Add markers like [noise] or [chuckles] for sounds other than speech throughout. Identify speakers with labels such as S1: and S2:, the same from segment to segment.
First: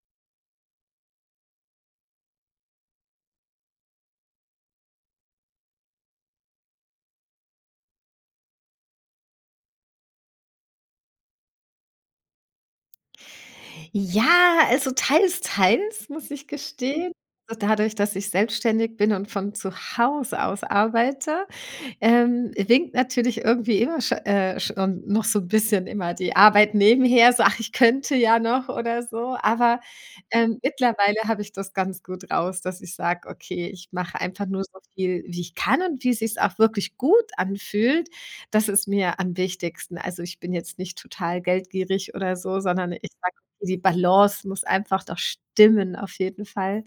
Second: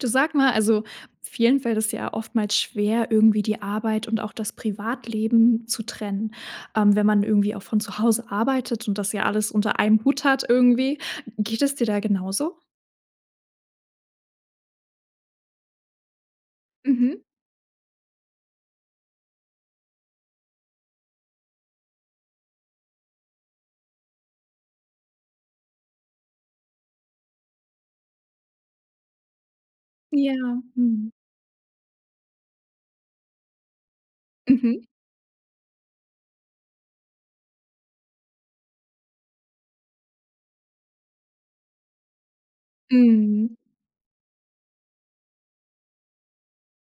S1: Du sag mal, also, vielen fällt es ja oftmals schwer irgendwie die Arbeit und auch das Privatleben zu trennen. Ähm, wenn man irgendwie auch von zu Hause arbeitet und das ja alles unter einem Hut hat irgendwie. Geht es dir da genauso?
S2: Ja, also, teils teils muss ich gestehen.
S1: Mmh.
S2: So dadurch, dass ich selbstständig bin und von zu Hause aus arbeite, ähm, winkt natürlich irgendwie immer scho äh, schon noch so 'n bisschen immer die Arbeit nebenher. So: „Ach, ich könnte ja noch“ oder so. Aber,
S1: Ja,
S2: ähm,
S1: mhm.
S2: mittlerweile habe ich das ganz gut raus, dass ich sage: „Okay, ich mache einfach nur so
S1: Mhm.
S2: viel, wie ich kann und wie es sich auch wirklich gut anfühlt.“ Das ist mir am wichtigsten. Also, ich bin jetzt nicht total geldgierig oder so, sondern ich sage,
S1: Mhm.
S2: die Balance muss einfach doch stimmen auf jeden Fall.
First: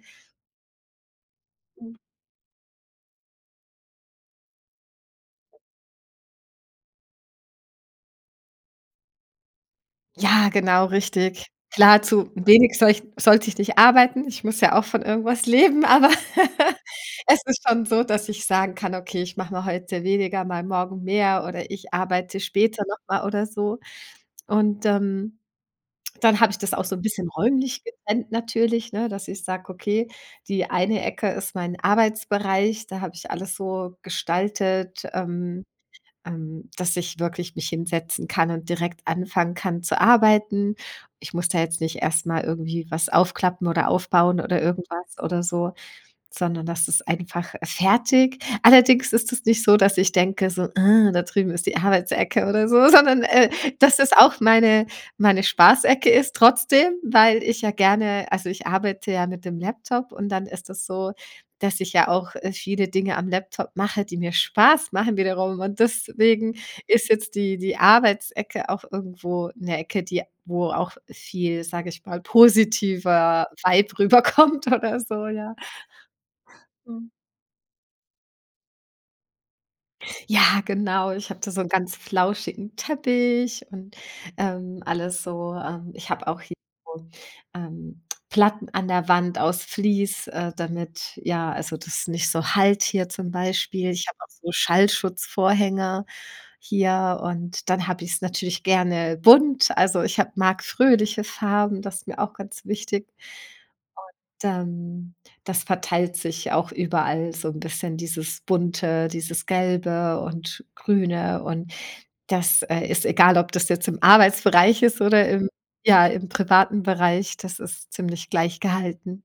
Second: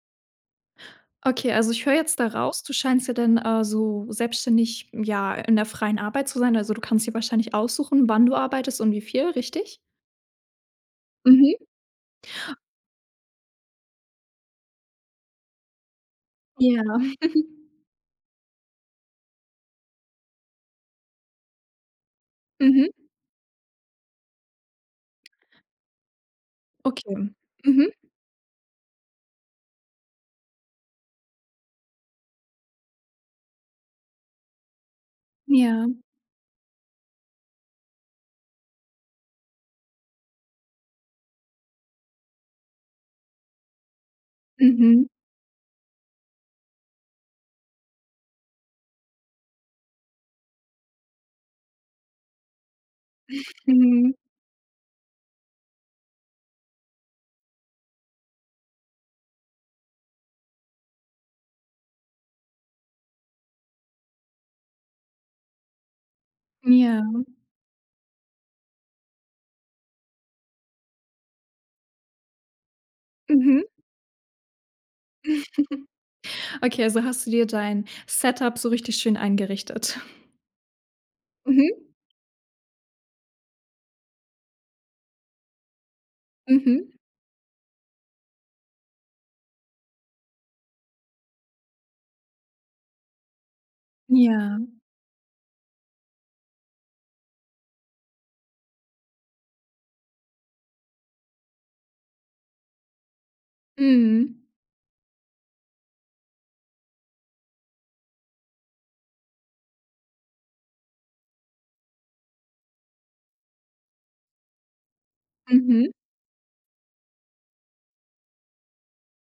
S1: Okay, also, ich
S2: Mhm.
S1: höre jetzt da raus, du scheinst ja dann, also, selbstständig, ja in der freien Arbeit zu sein. Also, du kannst dir wahrscheinlich aussuchen, wann du arbeitest und wie viel, richtig?
S2: Ja, genau, richtig.
S1: Mhm.
S2: Klar, zu wenig soll ich sollte ich nicht arbeiten. Ich muss ja auch von irgendwas leben, aber [laughs]
S1: Ja.
S2: es ist
S1: [chuckles]
S2: schon so, dass ich sagen kann: „Okay, ich mache mal heute weniger, mal morgen mehr oder ich arbeite später
S1: Mhm.
S2: noch mal“ oder so. Und, ähm, dann habe ich das auch so 'n
S1: Okay,
S2: bisschen räumlich
S1: mhm.
S2: getrennt natürlich, ne, dass ich sage: „Okay, die eine Ecke ist mein Arbeitsbereich.“ Da habe ich alles so gestaltet, ähm,
S1: Ja.
S2: ähm, dass ich wirklich mich hinsetzen kann und direkt anfangen kann zu arbeiten. Ich muss da jetzt nicht erst mal irgendwie was aufklappen oder aufbauen oder
S1: Mhm.
S2: irgendwas oder so, sondern das ist einfach fertig. Allerdings ist es nicht so, dass ich denke so, da drüben ist die Arbeitsecke oder so, sondern, äh,
S1: [snorts]
S2: dass es
S1: Mhm.
S2: auch meine meine Spaßecke ist trotzdem, weil ich ja gerne also, ich arbeite ja mit dem Laptop und dann ist das so, dass ich ja auch, äh, viele Dinge am Laptop mache, die mir Spaß machen wiederum und deswegen ist
S1: Ja.
S2: jetzt die die Arbeitsecke auch irgendwo 'ne Ecke, die wo auch viel, sage ich mal, positiver
S1: Mhm.
S2: Vibe rüberkommt oder so, ja.
S1: [chuckles] Okay, also,
S2: Mhm.
S1: hast du dir dein Setup so richtig schön eingerichtet? [snorts]
S2: Ja, genau. Ich habe da so 'n
S1: Mhm.
S2: ganz flauschigen Teppich und, ähm, alles so, ähm ich habe auch hier
S1: Mhm.
S2: so, ähm, Platten an der Wand aus Fleece, äh, damit ja, also, das ist nicht so hallt hier zum Beispiel. Ich habe auch so
S1: Ja.
S2: Schallschutzvorhänge hier und dann habe ich es natürlich gerne bunt. Also, ich habe mag fröhliche Farben, das ist mir auch ganz wichtig. Und
S1: Mhm.
S2: dann das verteilt sich auch überall so 'n bisschen dieses Bunte, dieses Gelbe und Grüne. Und das, äh, ist egal, ob das jetzt im Arbeitsbereich ist oder im
S1: Mhm.
S2: ja, im privaten Bereich, das ist ziemlich gleich gehalten.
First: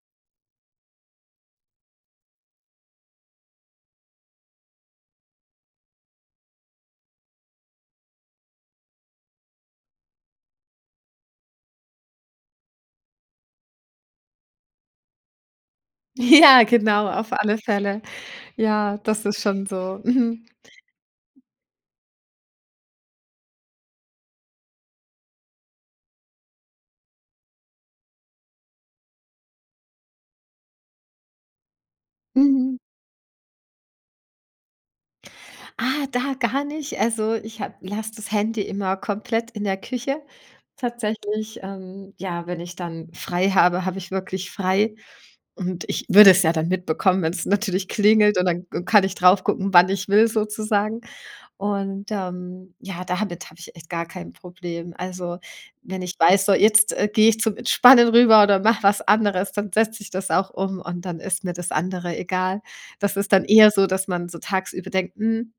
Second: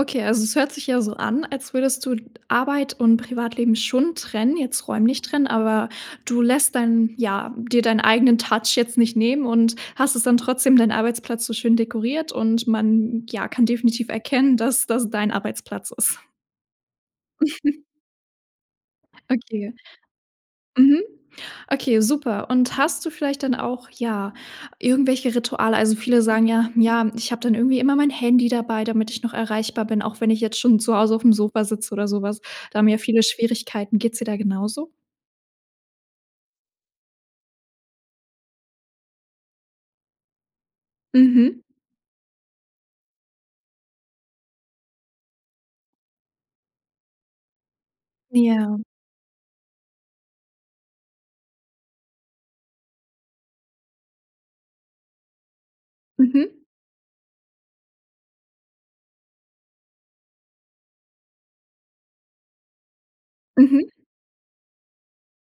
S1: Okay, also, es hört sich ja so an, als würdest du Arbeit und Privatleben schon trennen, jetzt räumlich trennen, aber du lässt dann, ja, dir deinen eigenen Touch jetzt nicht nehmen und hast es dann trotzdem deinen Arbeitsplatz so schön dekoriert und man, ja, kann definitiv erkennen, dass das dein Arbeitsplatz ist.
S2: Ja, genau, auf alle
S1: [chuckles]
S2: Fälle. Ja, das ist schon
S1: Okay.
S2: so. Mhm.
S1: Mhm. Okay, super und hast du vielleicht dann auch, ja, irgendwelche Rituale? Also, viele sagen ja: „Ja, ich habe dann irgendwie immer mein Handy dabei, damit ich noch erreichbar bin, auch wenn ich jetzt schon zu Hause auf 'm Sofa sitze oder so was.“ Da
S2: Mhm.
S1: haben ja viele Schwierigkeiten. Geht es dir da genauso?
S2: Ah, da gar nicht. Also, ich ha lasse das Handy immer komplett in der Küche. Tatsächlich,
S1: Mhm.
S2: ähm, ja, wenn ich dann frei habe, habe ich wirklich frei. Und ich würde es ja dann mitbekommen, wenn es natürlich klingelt und dann k
S1: Ja.
S2: kann ich drauf gucken, wann ich will sozusagen. Und, ähm, ja, damit habe ich echt gar kein Problem. Also, wenn ich weiß, so,
S1: Mhm.
S2: jetzt gehe ich zum Entspannen rüber oder mache was anderes, dann setze sich das auch um und dann ist mir das andere egal. Das ist dann eher
S1: Mhm.
S2: so, dass man so tagsüber denkt: „Hm,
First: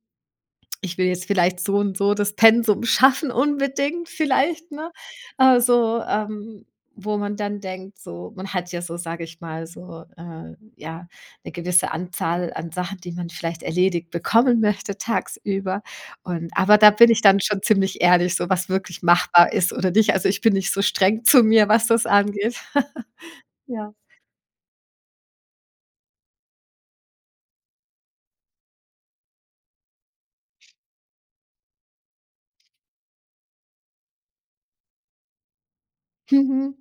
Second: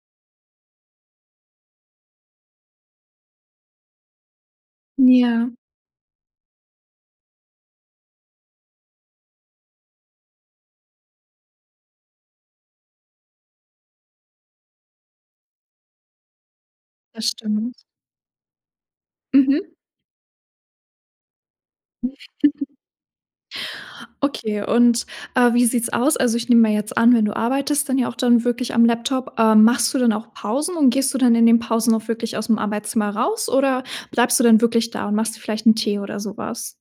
S2: ich will jetzt vielleicht so und so das Pensum schaffen unbedingt vielleicht, ne?“
S1: Ja.
S2: Äh, so, ähm wo man dann denkt so man hat ja so, sage ich mal, so, äh, ja 'ne gewisse Anzahl an Sachen, die man vielleicht erledigt bekommen möchte tagsüber. Und aber da bin ich
S1: Das
S2: dann schon
S1: stimmt.
S2: ziemlich ehrlich, so, was wirklich machbar ist
S1: Mhm.
S2: oder nicht. Also, ich bin nicht so streng zu mir, was das angeht.
S1: [chuckles]
S2: [laughs] Ja.
S1: Okay und, äh, wie sieht es aus? Also, ich nehme mal jetzt an, wenn du arbeitest, dann ja auch dann wirklich am Laptop, ähm, machst du dann auch Pausen und gehst du dann in den Pausen auch wirklich aus dem Arbeitszimmer raus oder bleibst du dann wirklich da und machst dir vielleicht 'n Tee oder sowas?
S2: Mhm.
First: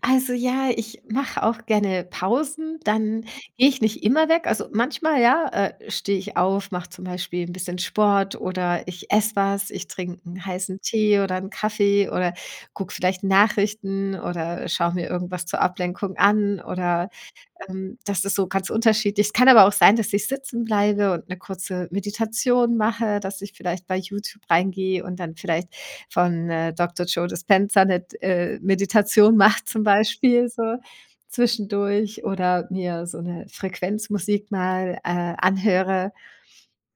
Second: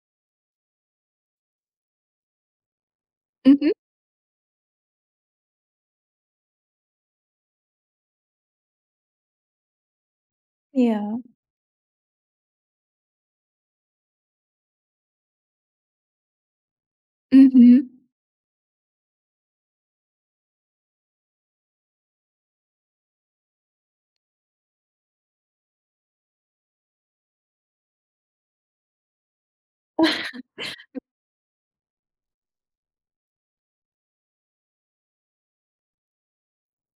S2: Also, ja, ich mache auch gerne Pausen, dann gehe
S1: Mhm.
S2: ich nicht immer weg. Also, manchmal ja, äh, stehe ich auf, mache zum Beispiel 'n bisschen Sport oder ich esse was, ich trinke 'n heißen Tee
S1: Ja.
S2: oder 'n Kaffee oder gucke vielleicht Nachrichten oder schaue mir irgendwas zur Ablenkung an oder,
S1: Mhm.
S2: ähm das ist so ganz unterschiedlich. Es kann aber auch sein, dass ich sitzen bleibe und 'ne kurze Meditation mache, dass ich vielleicht bei YouTube reingehe und dann vielleicht von, äh, Dr Joe Dispenza 'ne d äh, Meditation mache zum Beispiel so
S1: [laughs]
S2: zwischendurch oder mir so 'ne Frequenzmusik mal, äh, anhöre,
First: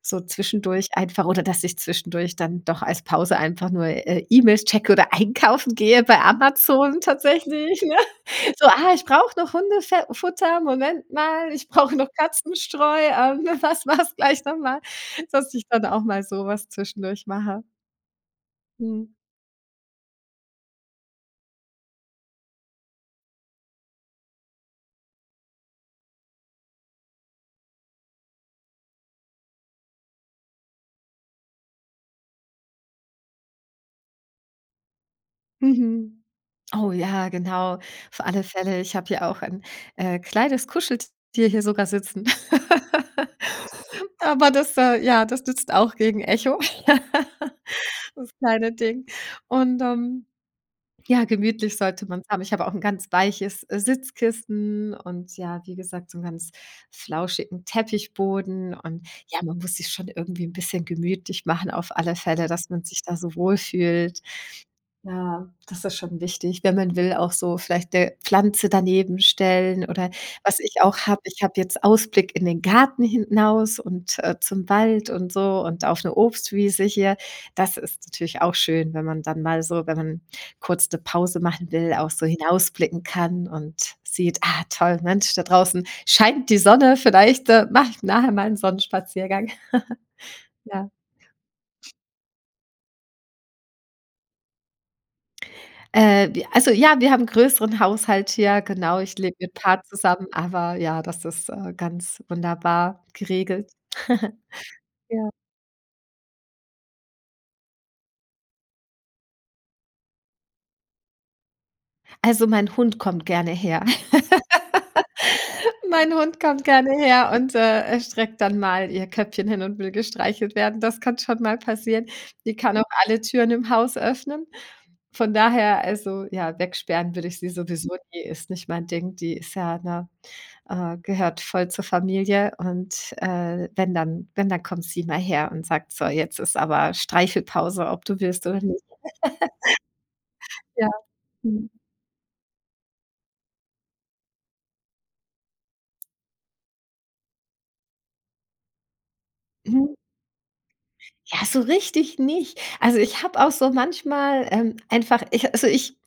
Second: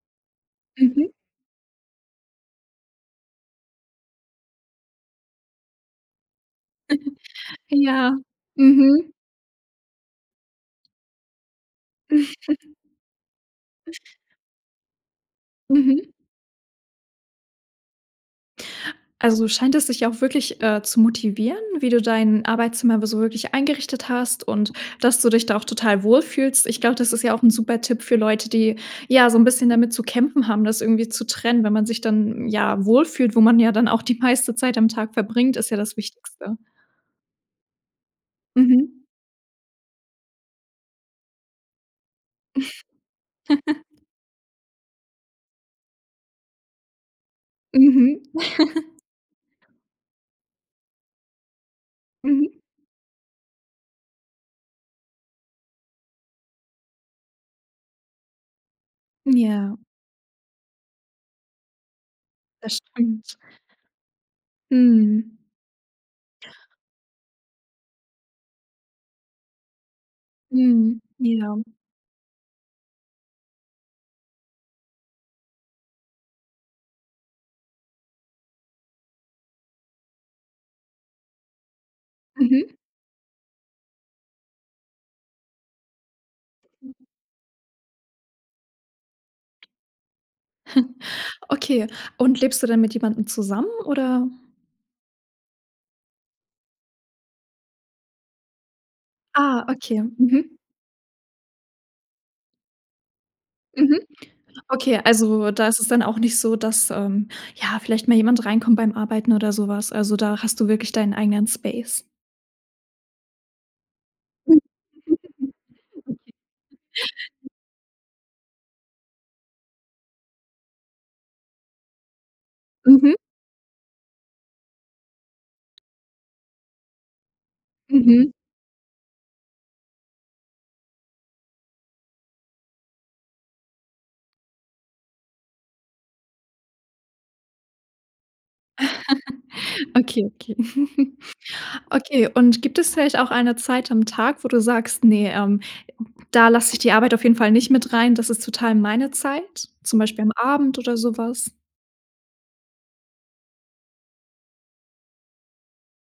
S2: so zwischendurch
S1: Mhm.
S2: einfach oder dass ich zwischendurch dann doch als Pause einfach nur, äh, E-Mails checke oder einkaufen gehe bei Amazon
S1: [chuckles]
S2: tatsächlich, ja.
S1: Ja.
S2: So, ah, ich
S1: Mhm.
S2: brauche noch Hundefe Futter, Moment mal, ich brauche noch
S1: [chuckles]
S2: Katzenstreu, ähm, was war es gleich noch mal dass ich dann auch
S1: Mhm.
S2: mal so was zwischendurch mache. Mhm.
S1: Also, scheint es sich auch wirklich, äh, zu motivieren, wie du dein Arbeitszimmer be so wirklich eingerichtet hast und dass du dich da auch total wohlfühlst. Ich glaube, das ist ja auch 'n super Tipp für Leute, die, ja, so 'n bisschen damit zu kämpfen haben, das irgendwie zu trennen, wenn man sich dann, ja, wohlfühlt, wo man ja dann auch die meiste Zeit am Tag verbringt, ist ja das
S2: Mhm.
S1: Wichtigste.
S2: Oh ja, genau, auf alle Fälle,
S1: Mhm.
S2: ich habe hier auch 'n, äh, kleines Kuscheltier hier sogar sitzen.
S1: [laughs]
S2: [laughs] Aber das, äh, ja das nützt auch gegen Echo, [laughs]
S1: Mhm.
S2: das kleine
S1: [laughs]
S2: Ding. Und, ähm, ja, gemütlich sollte man es haben. Ich
S1: Mhm.
S2: habe auch 'n ganz weiches Sitzkisten und ja, wie gesagt, so 'n ganz flauschigen Teppichboden. Und ja, man muss
S1: Ja.
S2: sich schon irgendwie 'n bisschen gemütlich machen auf alle Fälle, dass
S1: Das
S2: man sich da so
S1: stimmt.
S2: wohlfühlt.
S1: Mhm.
S2: Ja, das ist schon wichtig, wenn man will auch so vielleicht 'ne Pflanze daneben stellen. Oder was ich auch
S1: Mhm.
S2: habe, ich habe
S1: Ja.
S2: jetzt Ausblick in den Garten hinaus und, äh, zum Wald und so und auf 'ne Obstwiese hier. Das ist natürlich auch schön, wenn man dann mal so wenn man kurz 'ne Pause machen will, auch so
S1: Mhm.
S2: hinausblicken kann und sieht: „Ah, toll, Mensch, da draußen scheint die Sonne vielleicht, äh, mache ich nachher mal 'n Sonnenspaziergang.“ [laughs] Ja.
S1: [chuckles] Okay und lebst du dann mit jemandem zusammen oder
S2: Äh, we also, ja, wir haben größeren Haushalt hier, genau. Ich lebe mit
S1: Ah,
S2: paar
S1: okay,
S2: zusammen
S1: mhm.
S2: aber ja das ist, äh, ganz wunderbar geregelt. [chuckles]
S1: Mhm. Okay,
S2: Ja.
S1: also, da ist es dann auch nicht so, dass, ähm, ja vielleicht mal jemand reinkommt beim Arbeiten oder so was? Also, da hast du wirklich deinen eigenen Space.
S2: Also, mein Hund kommt gerne her.
S1: Okay.
S2: [chuckles] Mein Hund kommt gerne her und, äh, streckt dann mal ihr Köpfchen hin und will gestreichelt werden. Das kann schon mal passieren. Die kann auch
S1: Mhm.
S2: alle Türen im Haus öffnen. Von daher also, ja, weg sperren würde ich sie sowieso nie,
S1: Mhm.
S2: ist nicht mein Ding. Die ist ja, ne, äh gehört voll zur Familie. Und, äh, wenn dann wenn dann kommt sie mal her und sagt, so: „Jetzt ist aber Streichel-Pause, ob du willst oder nicht.“
S1: [chuckles]
S2: [chuckles] Ja. Mhm.
S1: Okay, okay.
S2: [chuckles] Ja.
S1: [chuckles]
S2: Mhm.
S1: Okay, und gibt es vielleicht auch eine Zeit am Tag, wo du sagst: „Ne, ähm, da lasse ich die Arbeit auf jeden Fall nicht mit rein, das ist total meine Zeit“,
S2: [unintelligible]
S1: zum Beispiel am Abend oder so
S2: Ja,
S1: was?
S2: so richtig nicht. Also, ich habe auch so manchmal, ähm, einfach ich also, ich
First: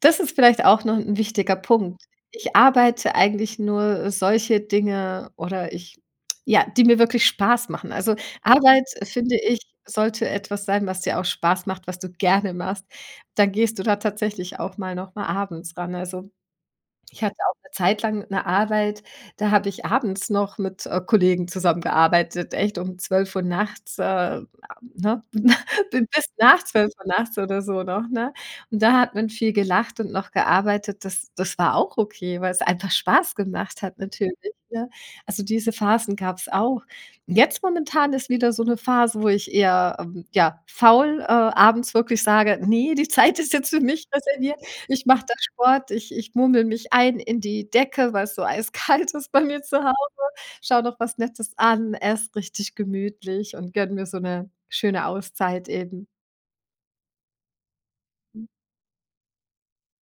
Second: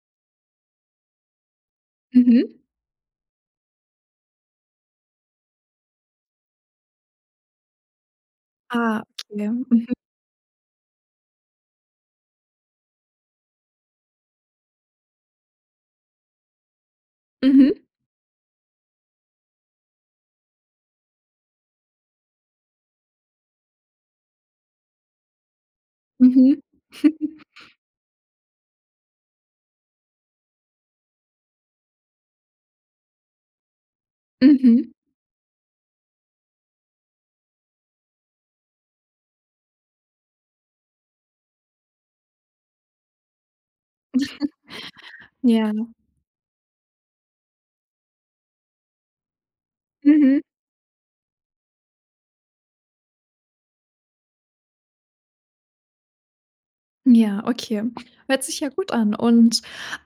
S2: das ist vielleicht auch noch 'n wichtiger Punkt. Ich
S1: Mhm.
S2: arbeite eigentlich nur solche Dinge oder ich ja, die mir wirklich Spaß machen. Also, Arbeit,
S1: Ah,
S2: finde
S1: okay,
S2: ich,
S1: mhm.
S2: sollte etwas sein, was dir auch Spaß macht, was du gerne machst. Dann gehst du da tatsächlich auch mal noch mal abends ran. Also, ich hatte auch 'ne
S1: Mhm.
S2: Zeit lang 'ne Arbeit, da habe ich abends noch mit, äh, Kollegen zusammengearbeitet, echt, um 12:00 nachts, äh, [unintelligible] ne? [chuckles] Bin bis
S1: Mhm.
S2: nach 12:00 nachts
S1: [chuckles]
S2: oder so noch, ne? Und da hat man viel gelacht und noch gearbeitet. Das das war auch okay, weil's einfach Spaß gemacht hat natürlich, ne?
S1: Mhm.
S2: Also, diese Phasen gab's auch. Jetzt momentan ist wieder so 'ne Phase, wo ich eher, ähm ja faul, äh, abends wirklich sage: „Ne, die Zeit ist jetzt für mich reserviert.“ Ich mache
S1: [chuckles]
S2: da
S1: Ja.
S2: Sport, ich ich murmel mich ein in die Decke, weil's so eiskalt ist bei mir zu Hause,
S1: Mhm.
S2: schaue noch was Nettes an, esse richtig gemütlich und gönne mir so 'ne schöne Auszeit eben.
S1: Ja, okay. Hört sich ja gut an und,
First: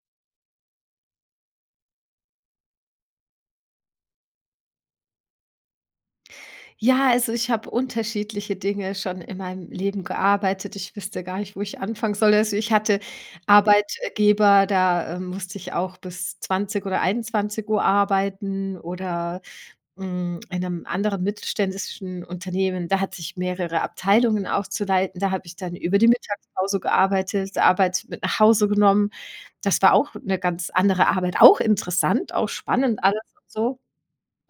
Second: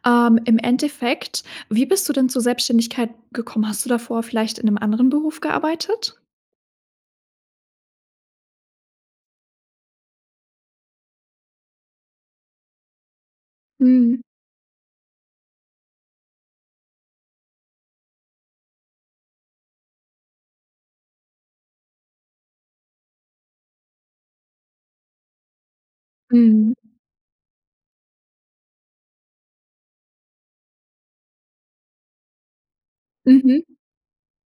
S1: ähm, im Endeffekt, wie bist du denn zur Selbstständigkeit gekommen? Hast du davor vielleicht in 'nem anderen Beruf gearbeitet?
S2: Ja, also, ich habe unterschiedliche Dinge schon in meinem Leben gearbeitet. Ich wüsste gar nicht, wo ich anfangen soll. Also, ich hatte
S1: Mhm.
S2: Arbeitgeber, da, äh, musste ich auch bis 20 oder 21:00 arbeiten oder, mm, in 'nem anderen mittelständischen Unternehmen, da hat ich mehrere Abteilungen auch zu leiten. Da habe ich dann über die
S1: Mhm.
S2: Mittagspause gearbeitet, Arbeit mit nach Hause genommen. Das war auch 'ne ganz andere Arbeit, auch interessant, auch spannend alles und
S1: Mhm.
S2: so.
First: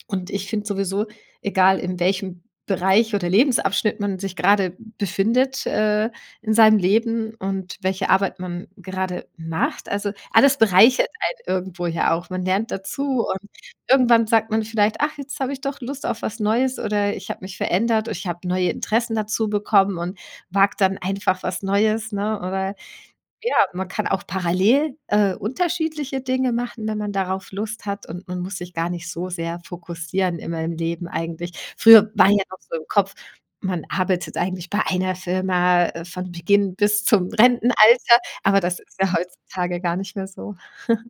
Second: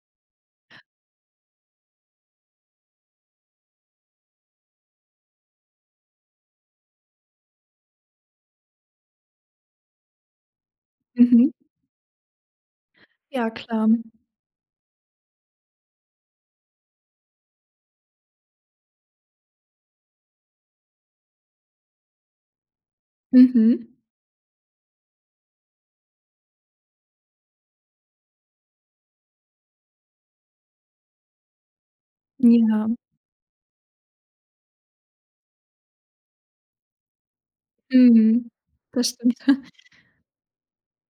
S2: Und ich finde sowieso, egal in welchem Bereich oder Lebensabschnitt man sich grade befindet, äh, in seinem Leben und welche Arbeit man grade macht, also, alles bereichert
S1: Mhm.
S2: einen irgendwo ja auch. Man lernt dazu und
S1: Ja, klar.
S2: irgendwann sagt man vielleicht: „Ach, jetzt habe ich doch Lust auf was Neues oder ich habe mich verändert, o ich habe neue Interessen dazu bekommen und wage dann einfach was Neues, ne?“ Oder ja, man
S1: Mhm.
S2: kann auch parallel, äh, unterschiedliche Dinge machen, wenn man darauf Lust hat und man muss sich gar nicht so sehr fokussieren immer im Leben eigentlich. Früher war ja noch so im
S1: Ja.
S2: Kopf, man arbeitet eigentlich bei 1 Firma von Beginn bis zum Rentenalter,
S1: Mhm,
S2: aber das ist
S1: das
S2: ja
S1: stimmt. [chuckles]
S2: heutzutage gar nicht mehr so. [chuckles]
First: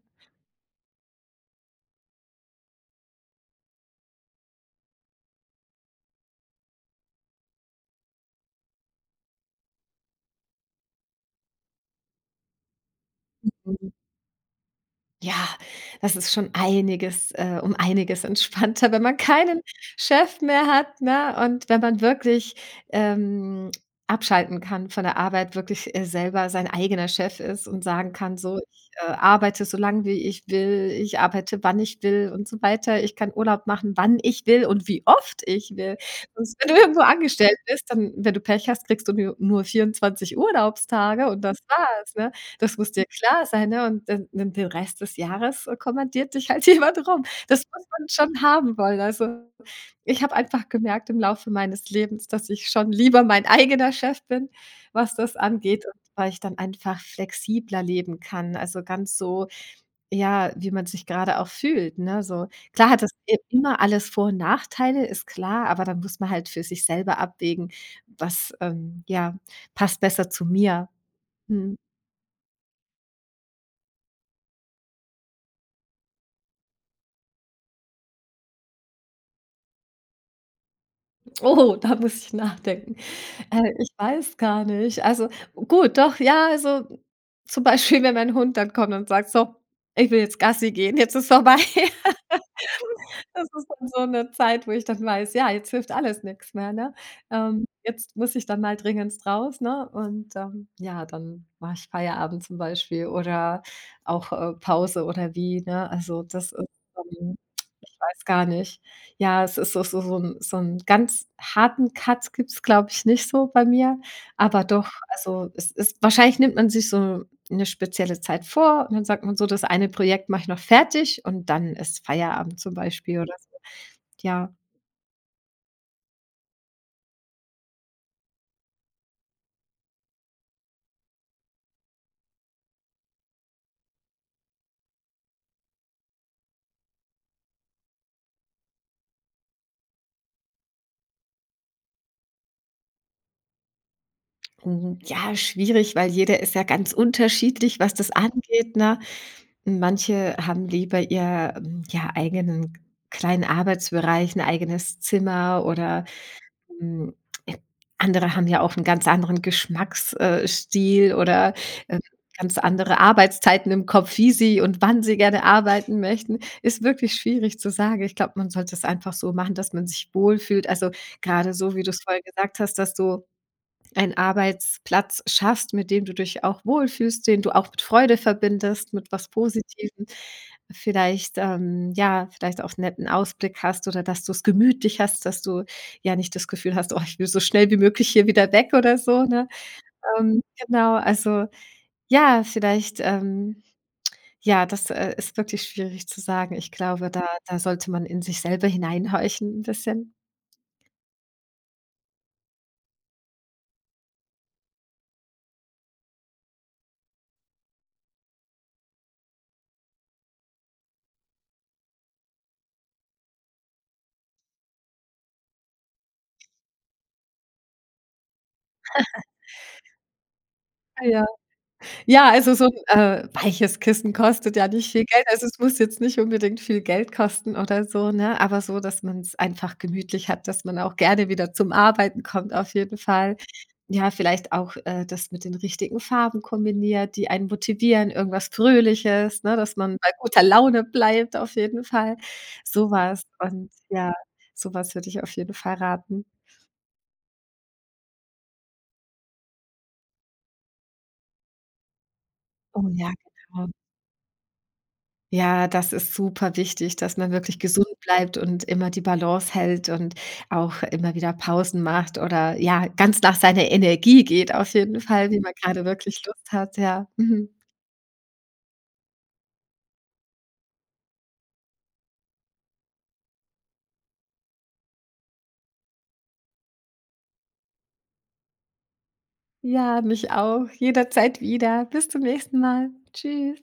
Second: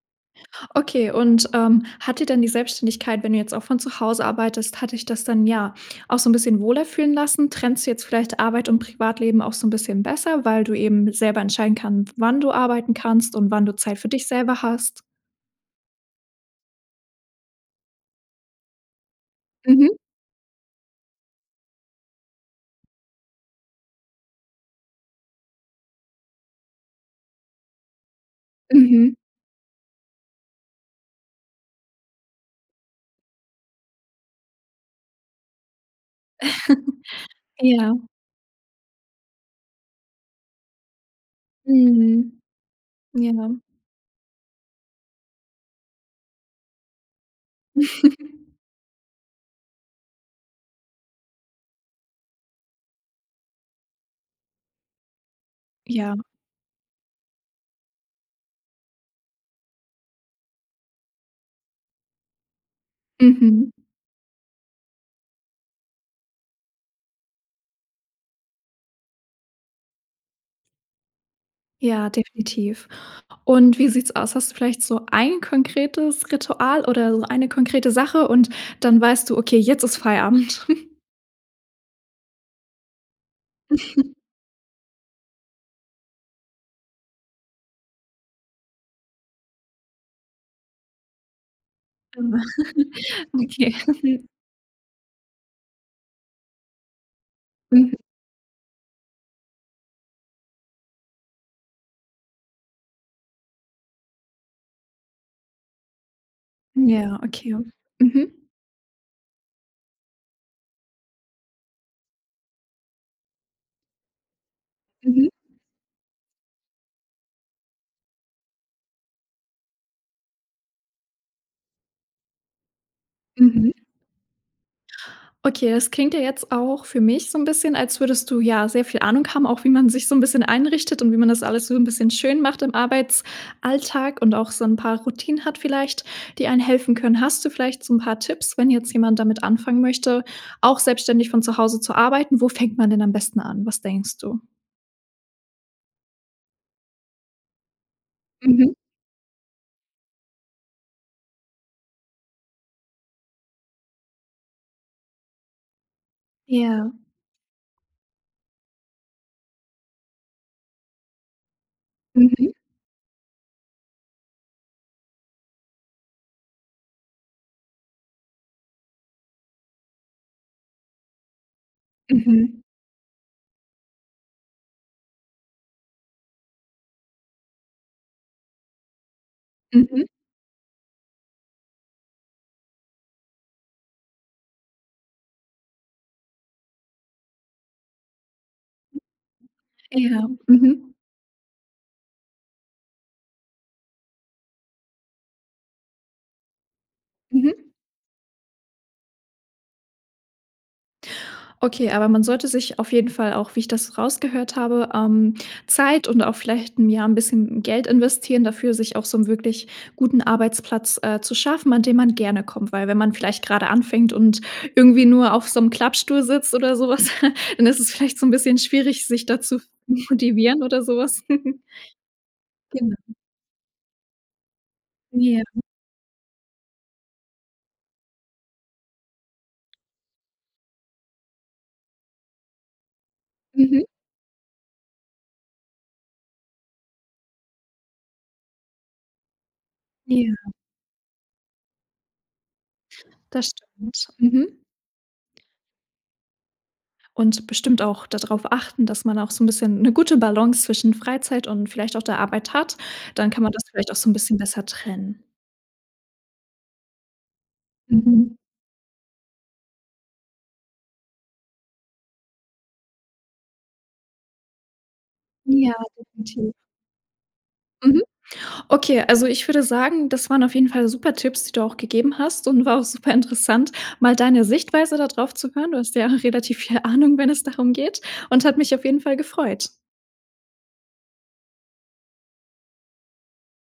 S1: Okay und, ähm, hat dir dann die Selbstständigkeit wenn du jetzt auch von zu Hause arbeitest, hat dich das dann, ja auch so 'n bisschen wohler fühlen lassen? Trennst du jetzt vielleicht Arbeit und Privatleben auch so 'n bisschen besser, weil du eben selber entscheiden kann, wann du arbeiten kannst und wann du
S2: [unintelligible]
S1: Zeit für dich selber hast?
S2: Ja, das ist schon einiges, äh um einiges entspannter, wenn man keinen
S1: Mhm.
S2: Chef mehr hat, ne, und wenn man wirklich, ähm, abschalten kann von der Arbeit, wirklich, äh, selber sein eigener Chef ist und sagen kann: „So, ich, äh,
S1: Mhm.
S2: arbeite so lang, wie ich will. Ich arbeite, wann ich will und so weiter. Ich kann Urlaub machen, wann ich will und wie oft ich will. Wenn du irgendwo
S1: [chuckles]
S2: angestellt bist,
S1: Ja.
S2: dann, wenn du Pech hast, kriegst du nu nur 24 Urlaubstage und das war's, ne?
S1: Mhm.
S2: Das muss dir klar
S1: Ja.
S2: sein, ne? Und dann dann den Rest des Jahres kommandiert dich halt jemand rum. Das muss man schon
S1: [chuckles]
S2: haben wollen. Also, ich habe einfach gemerkt im Laufe meines Lebens, dass ich schon lieber mein eigener Chef bin, was das angeht und
S1: Ja.
S2: weil ich dann einfach flexibler leben kann. Also, ganz so, ja, wie man sich grade auch fühlt, ne, so. Klar hat das, äh,
S1: Mhm.
S2: immer alles Vor und Nachteile, ist klar, aber da muss man halt für sich selber abwägen, was, ähm, ja, passt besser zu mir. Mhm.
S1: Ja, definitiv und wie sieht's aus? Hast du vielleicht so 1 konkretes Ritual oder so 1 konkrete Sache und dann weißt du: „Okay, jetzt ist Feierabend.“ [chuckles]
S2: Oh, da muss ich nachdenken. Äh, ich
S1: [chuckles]
S2: weiß gar nicht also, gut, doch, ja, also, zum Beispiel, wenn mein Hund dann kommt und sagt: „So, ich will jetzt Gassi gehen, jetzt ist vorbei.“ [laughs]
S1: [unintelligible] [chuckles] Okay.
S2: Das ist dann so
S1: [chuckles]
S2: 'ne Zeit, wo ich dann weiß, ja, jetzt hilft alles nix mehr, ne? Ähm,
S1: Mhm.
S2: jetzt muss ich dann mal dringenst raus, ne und, ähm, ja, dann mache ich Feierabend zum Beispiel oder auch, äh, Pause oder wie, ne? Also, das, ist,
S1: Hm, ja,
S2: ähm
S1: okay.
S2: ich weiß gar
S1: Mhm
S2: nicht. Ja, es ist doch so so 'n so 'n ganz harten Cut gibt es, glaube ich, nicht so bei mir. Aber doch,
S1: Mhm.
S2: also, es ist wahrscheinlich nimmt man sich so 'ne spezielle Zeit vor und dann sagt man so: „Das eine Projekt mach ich noch fertig und dann ist Feierabend zum Beispiel oder so.“
S1: Mhm.
S2: Ja.
S1: Okay, das klingt ja jetzt auch für mich so 'n bisschen, als würdest du, ja, sehr viel Ahnung haben, auch wie man sich so 'n bisschen einrichtet und wie man das alles so 'n bisschen schön macht im Arbeitsalltag und auch so 'n paar Routinen hat vielleicht, die einen helfen können. Hast du vielleicht so 'n paar Tipps, wenn jetzt jemand damit anfangen möchte, auch selbstständig von zu Hause zu arbeiten? Wo fängt man denn am besten an? Was denkst du?
S2: Mhm, ja, schwierig, weil jeder ist ja ganz unterschiedlich, was das
S1: Mhm.
S2: angeht, ne? Manche haben lieber ihr, hm, ja, eigenen kleinen Arbeitsbereich, 'n eigenes Zimmer oder,
S1: Ja.
S2: hm, andere haben ja auch 'n ganz anderen Geschmacks äh, Stil oder, äh,
S1: Mhm.
S2: ganz andere Arbeitszeiten im Kopf, wie sie und wann sie gerne arbeiten möchten. Ist wirklich schwierig zu sagen. Ich glaube, man sollte es einfach so machen, dass man sich wohlfühlt. Also, grade so, wie du es vorhin gesagt
S1: Mhm.
S2: hast, dass du einen Arbeitsplatz schaffst, mit dem du dich auch wohlfühlst, den du auch mit Freude verbindest, mit was Positivem,
S1: Mhm.
S2: vielleicht, ähm, ja vielleicht auch 'n netten Ausblick hast oder dass du es gemütlich hast, dass du ja nicht das Gefühl hast: „Oh, ich will so schnell wie möglich hier wieder weg oder so“, ne?
S1: Ja.
S2: Ähm,
S1: Mhm.
S2: genau, also, ja, vielleicht, ähm, ja das, äh, ist wirklich schwierig zu sagen. Ich glaube, da da
S1: Mhm.
S2: sollte man in sich selber hineinhorchen 'n bisschen.
S1: Okay, aber man sollte sich auf jeden Fall auch, wie ich das rausgehört habe, ähm, Zeit und auch vielleicht, hm, ja 'n bisschen Geld investieren dafür, sich auch so 'nen wirklich guten Arbeitsplatz, äh, zu schaffen, an dem man gerne kommt, weil wenn man vielleicht gerade anfängt und irgendwie nur auf so 'nem Klappstuhl sitzt oder sowas, [chuckles] dann ist es vielleicht so 'n bisschen schwierig
S2: [chuckles]
S1: sich da zu motivieren oder
S2: Ja,
S1: sowas.
S2: ja.
S1: [chuckles]
S2: Ja, also, so 'n,
S1: Genau.
S2: äh, weiches Kissen kostet ja nicht viel Geld.
S1: Ja.
S2: Also es muss jetzt nicht unbedingt viel Geld kosten oder so, ne, aber so, dass man's einfach gemütlich hat, dass man auch gerne wieder zum Arbeiten kommt auf jeden Fall.
S1: Mhm.
S2: Ja, vielleicht auch, äh, das mit den richtigen Farben kombiniert, die einen motivieren, irgendwas Fröhliches, ne, dass man bei
S1: Ja.
S2: guter Laune bleibt auf jeden Fall. So was
S1: Das
S2: und
S1: stimmt.
S2: ja
S1: Mhm.
S2: sowas würde ich auf jeden Fall raten.
S1: Und bestimmt auch da drauf achten, dass man auch so 'n bisschen 'ne gute Balance zwischen Freizeit und vielleicht auch der Arbeit hat.
S2: Oh, ja,
S1: Dann kann man das
S2: genau.
S1: vielleicht auch so 'n bisschen besser trennen.
S2: Ja, das ist superwichtig, dass man wirklich gesund
S1: Mhm.
S2: bleibt und immer die Balance hält und auch immer wieder Pausen macht oder ja, ganz nach seiner Energie geht auf jeden Fall, wie man
S1: Ja,
S2: grade wirklich Lust
S1: definitiv.
S2: hat, ja. Mhm.
S1: Mhm. Okay, also, ich würde sagen, das waren auf jeden Fall super Tipps, die du auch gegeben hast und war auch super interessant, mal deine Sichtweise da drauf zu hören. Du hast ja relativ viel Ahnung, wenn es darum geht und hat mich auf jeden Fall gefreut.
S2: Ja, mich auch jederzeit wieder. Bis zum nächsten Mal. Tschüss.